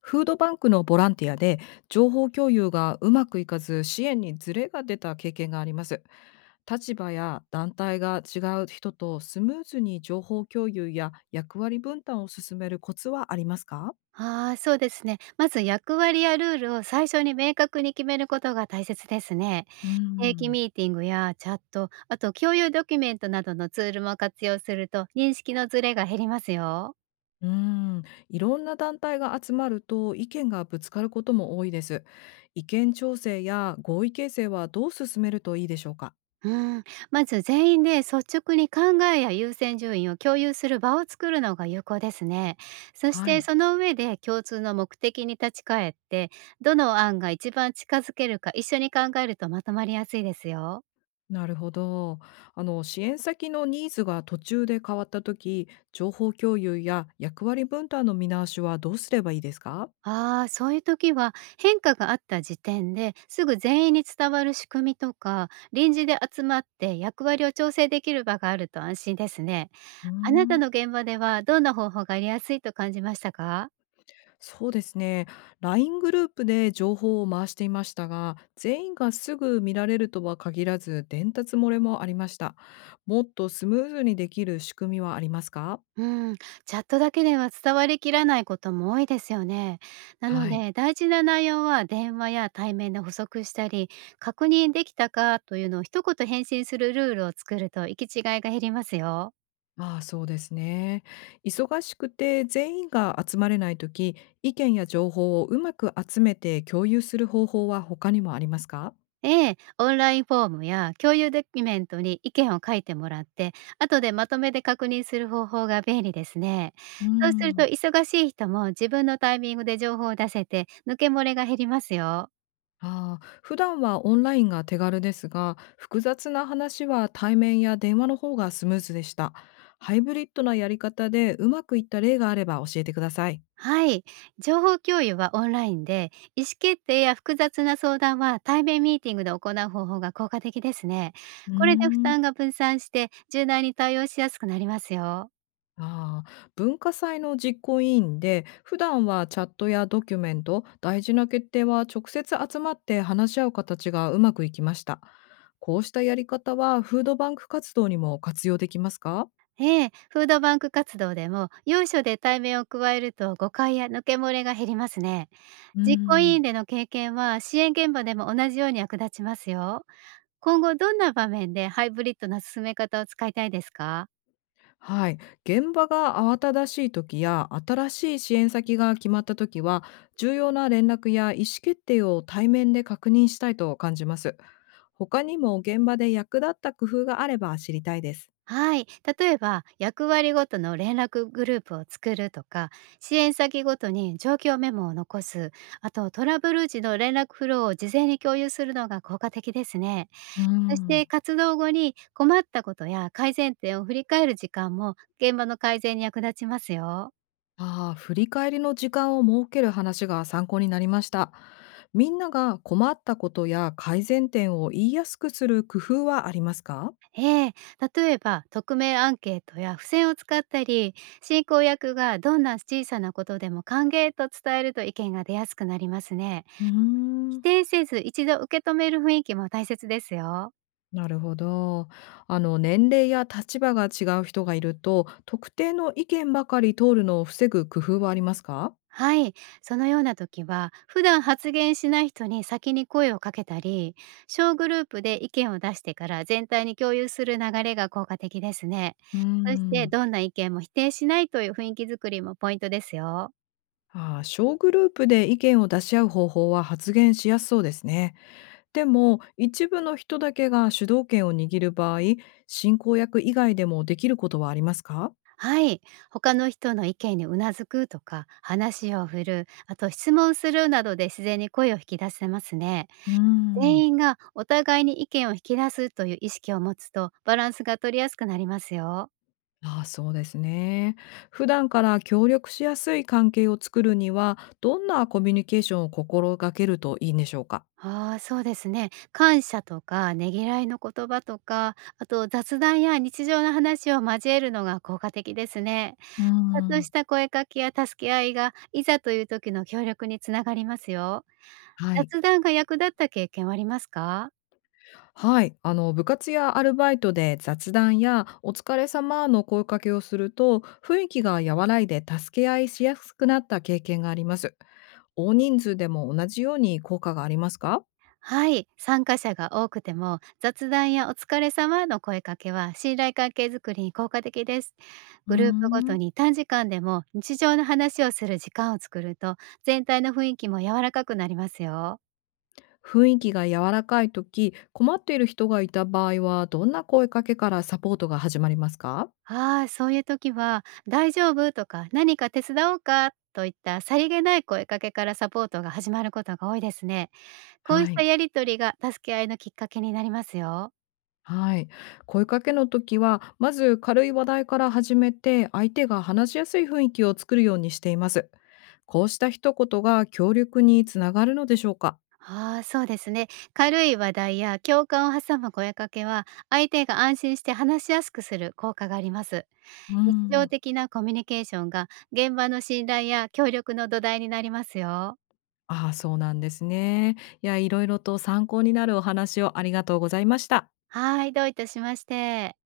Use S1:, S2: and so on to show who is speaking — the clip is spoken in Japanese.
S1: フードバンクのボランティアで情報共有がうまくいかず支援にズレが出た経験があります。立場や団体が違う人とスムーズに情報共有や役割分担を進めるコツはありますか？
S2: ああ、そうですね。まず役割やルールを最初に明確に決めることが大切ですね。
S1: うー
S2: 定期
S1: ん
S2: ミーティングやチャット、あと共有ドキュメントなどのツールも活用すると認識のズレが減りますよ。
S1: うーん、いろんな団体が集まると意見がぶつかることも多いです。意見調整や合意形成はどう進めるといいでしょうか？
S2: うん、まず全員で率直に考えや優先順位を共有する場を作るのが有効ですね。そし
S1: は
S2: て
S1: い。
S2: その上で共通の目的に立ち返って、どの案が一番近づけるか一緒に考えるとまとまりやすいですよ。
S1: なるほど。あの、支援先のニーズが途中で変わった時、情報共有や役割分担の見直しはどうすればいいですか？
S2: ああ、そういう時は、変化があった時点ですぐ全員に伝わる仕組みとか、臨時で集まって役割を調整できる場があると安心ですね。
S1: うー
S2: あなた
S1: ん。
S2: の現場では、どんな方法がありやすいと感じましたか？
S1: そうですね。ライングループで情報を回していましたが、全員がすぐ見られるとは限らず、伝達漏れもありました。もっとスムーズにできる仕組みはありますか？
S2: うん、チャットだけでは伝わりきらないことも多いですよね。なの
S1: はい。
S2: で、大事な内容は電話や対面で補足したり、確認できたかというのを一言返信するルールを作ると行き違いが減りますよ。
S1: ああ、そうですね。忙しくて全員が集まれないとき、意見や情報をうまく集めて共有する方法は他にもありますか？
S2: ええ、オンラインフォームや共有ドキュメントに意見を書いてもらって、後でまとめて確認する方法が便利ですね。
S1: う
S2: そうすると、
S1: ん。
S2: 忙しい人も自分のタイミングで情報を出せて、抜け漏れが減りますよ。
S1: ああ、普段はオンラインが手軽ですが、複雑な話は対面や電話の方がスムーズでした。ハイブリッドなやり方でうまくいった例があれば教えてください。
S2: はい。情報共有はオンラインで、意思決定や複雑な相談は対面ミーティングで行う方法が効果的ですね。
S1: うー
S2: これで負担
S1: ん。
S2: が分散して、柔軟に対応しやすくなりますよ。
S1: ああ、文化祭の実行委員で、普段はチャットやドキュメント、大事な決定は直接集まって話し合う形がうまくいきました。こうしたやり方はフードバンク活動にも活用できますか？
S2: ええ、フードバンク活動でも、要所で対面を加えると誤解や抜け漏れが減りますね。
S1: うー
S2: 実行委員
S1: ん。
S2: での経験は、支援現場でも同じように役立ちますよ。今後どんな場面でハイブリッドな進め方を使いたいですか？
S1: はい、現場が慌ただしい時や新しい支援先が決まった時は、重要な連絡や意思決定を対面で確認したいと感じます。他にも現場で役立った工夫があれば知りたいです。
S2: はい。例えば、役割ごとの連絡グループを作るとか、支援先ごとに状況メモを残す、あとトラブル時の連絡フローを事前に共有するのが効果的ですね。
S1: う
S2: そし
S1: ん。
S2: て活動後に困ったことや改善点を振り返る時間も、現場の改善に役立ちますよ。
S1: ああ、振り返りの時間を設ける話が参考になりました。みんなが困ったことや改善点を言いやすくする工夫はありますか？
S2: ええ、例えば匿名アンケートや付箋を使ったり、進行役がどんな小さなことでも歓迎と伝えると意見が出やすくなりますね。
S1: うー
S2: 否
S1: ん。
S2: 定せず一度受け止める雰囲気も大切ですよ。
S1: なるほど。あの、年齢や立場が違う人がいると、特定の意見ばかり通るのを防ぐ工夫はありますか？
S2: はい、そのような時は、普段発言しない人に先に声をかけたり、小グループで意見を出してから全体に共有する流れが効果的ですね。
S1: うー
S2: そして、
S1: ん。
S2: どんな意見も否定しないという雰囲気づくりもポイントですよ。
S1: ああ、小グループで意見を出し合う方法は発言しやすそうですね。でも、一部の人だけが主導権を握る場合、進行役以外でもできることはありますか？
S2: はい、他の人の意見にうなずくとか、話を振る、あと質問するなどで自然に声を引き出せますね。
S1: うーん。
S2: 全員がお互いに意見を引き出すという意識を持つと、バランスが取りやすくなりますよ。
S1: ああ、そうですね。普段から協力しやすい関係を作るには、どんなコミュニケーションを心がけるといいんでしょうか？
S2: ああ、そうですね。感謝とかねぎらいの言葉とか、あと雑談や日常の話を交えるのが効果的ですね。
S1: うー
S2: ちょっとし
S1: ん。
S2: た声かけや助け合いが、いざという時の協力につながりますよ。
S1: はい。
S2: 雑談が役立った経験はありますか？
S1: はい、あの、部活やアルバイトで雑談やお疲れ様の声かけをすると、雰囲気が和らいで助け合いしやすくなった経験があります。大人数でも同じように効果がありますか？
S2: はい、参加者が多くても、雑談やお疲れ様の声かけは信頼関係づくりに効果的です。
S1: うー
S2: グループごと
S1: ん。
S2: に短時間でも日常の話をする時間を作ると、全体の雰囲気も柔らかくなりますよ。
S1: 雰囲気が柔らかい時、困っている人がいた場合はどんな声かけからサポートが始まりますか？
S2: ああ、そういう時は「大丈夫？」とか「何か手伝おうか？」といったさりげない声かけからサポートが始まることが多いですね。こう
S1: は
S2: した
S1: い。
S2: やりとりが助け合いのきっかけになりますよ。
S1: はい。声かけの時は、まず軽い話題から始めて、相手が話しやすい雰囲気を作るようにしています。こうした一言が協力につながるのでしょうか？
S2: ああ、そうですね。軽い話題や共感を挟む声かけは、相手が安心して話しやすくする効果があります。
S1: う
S2: 日常
S1: ん。
S2: 的なコミュニケーションが現場の信頼や協力の土台になりますよ。
S1: ああ、そうなんですね。いや、いろいろと参考になるお話をありがとうございました。
S2: はい、どういたしまして。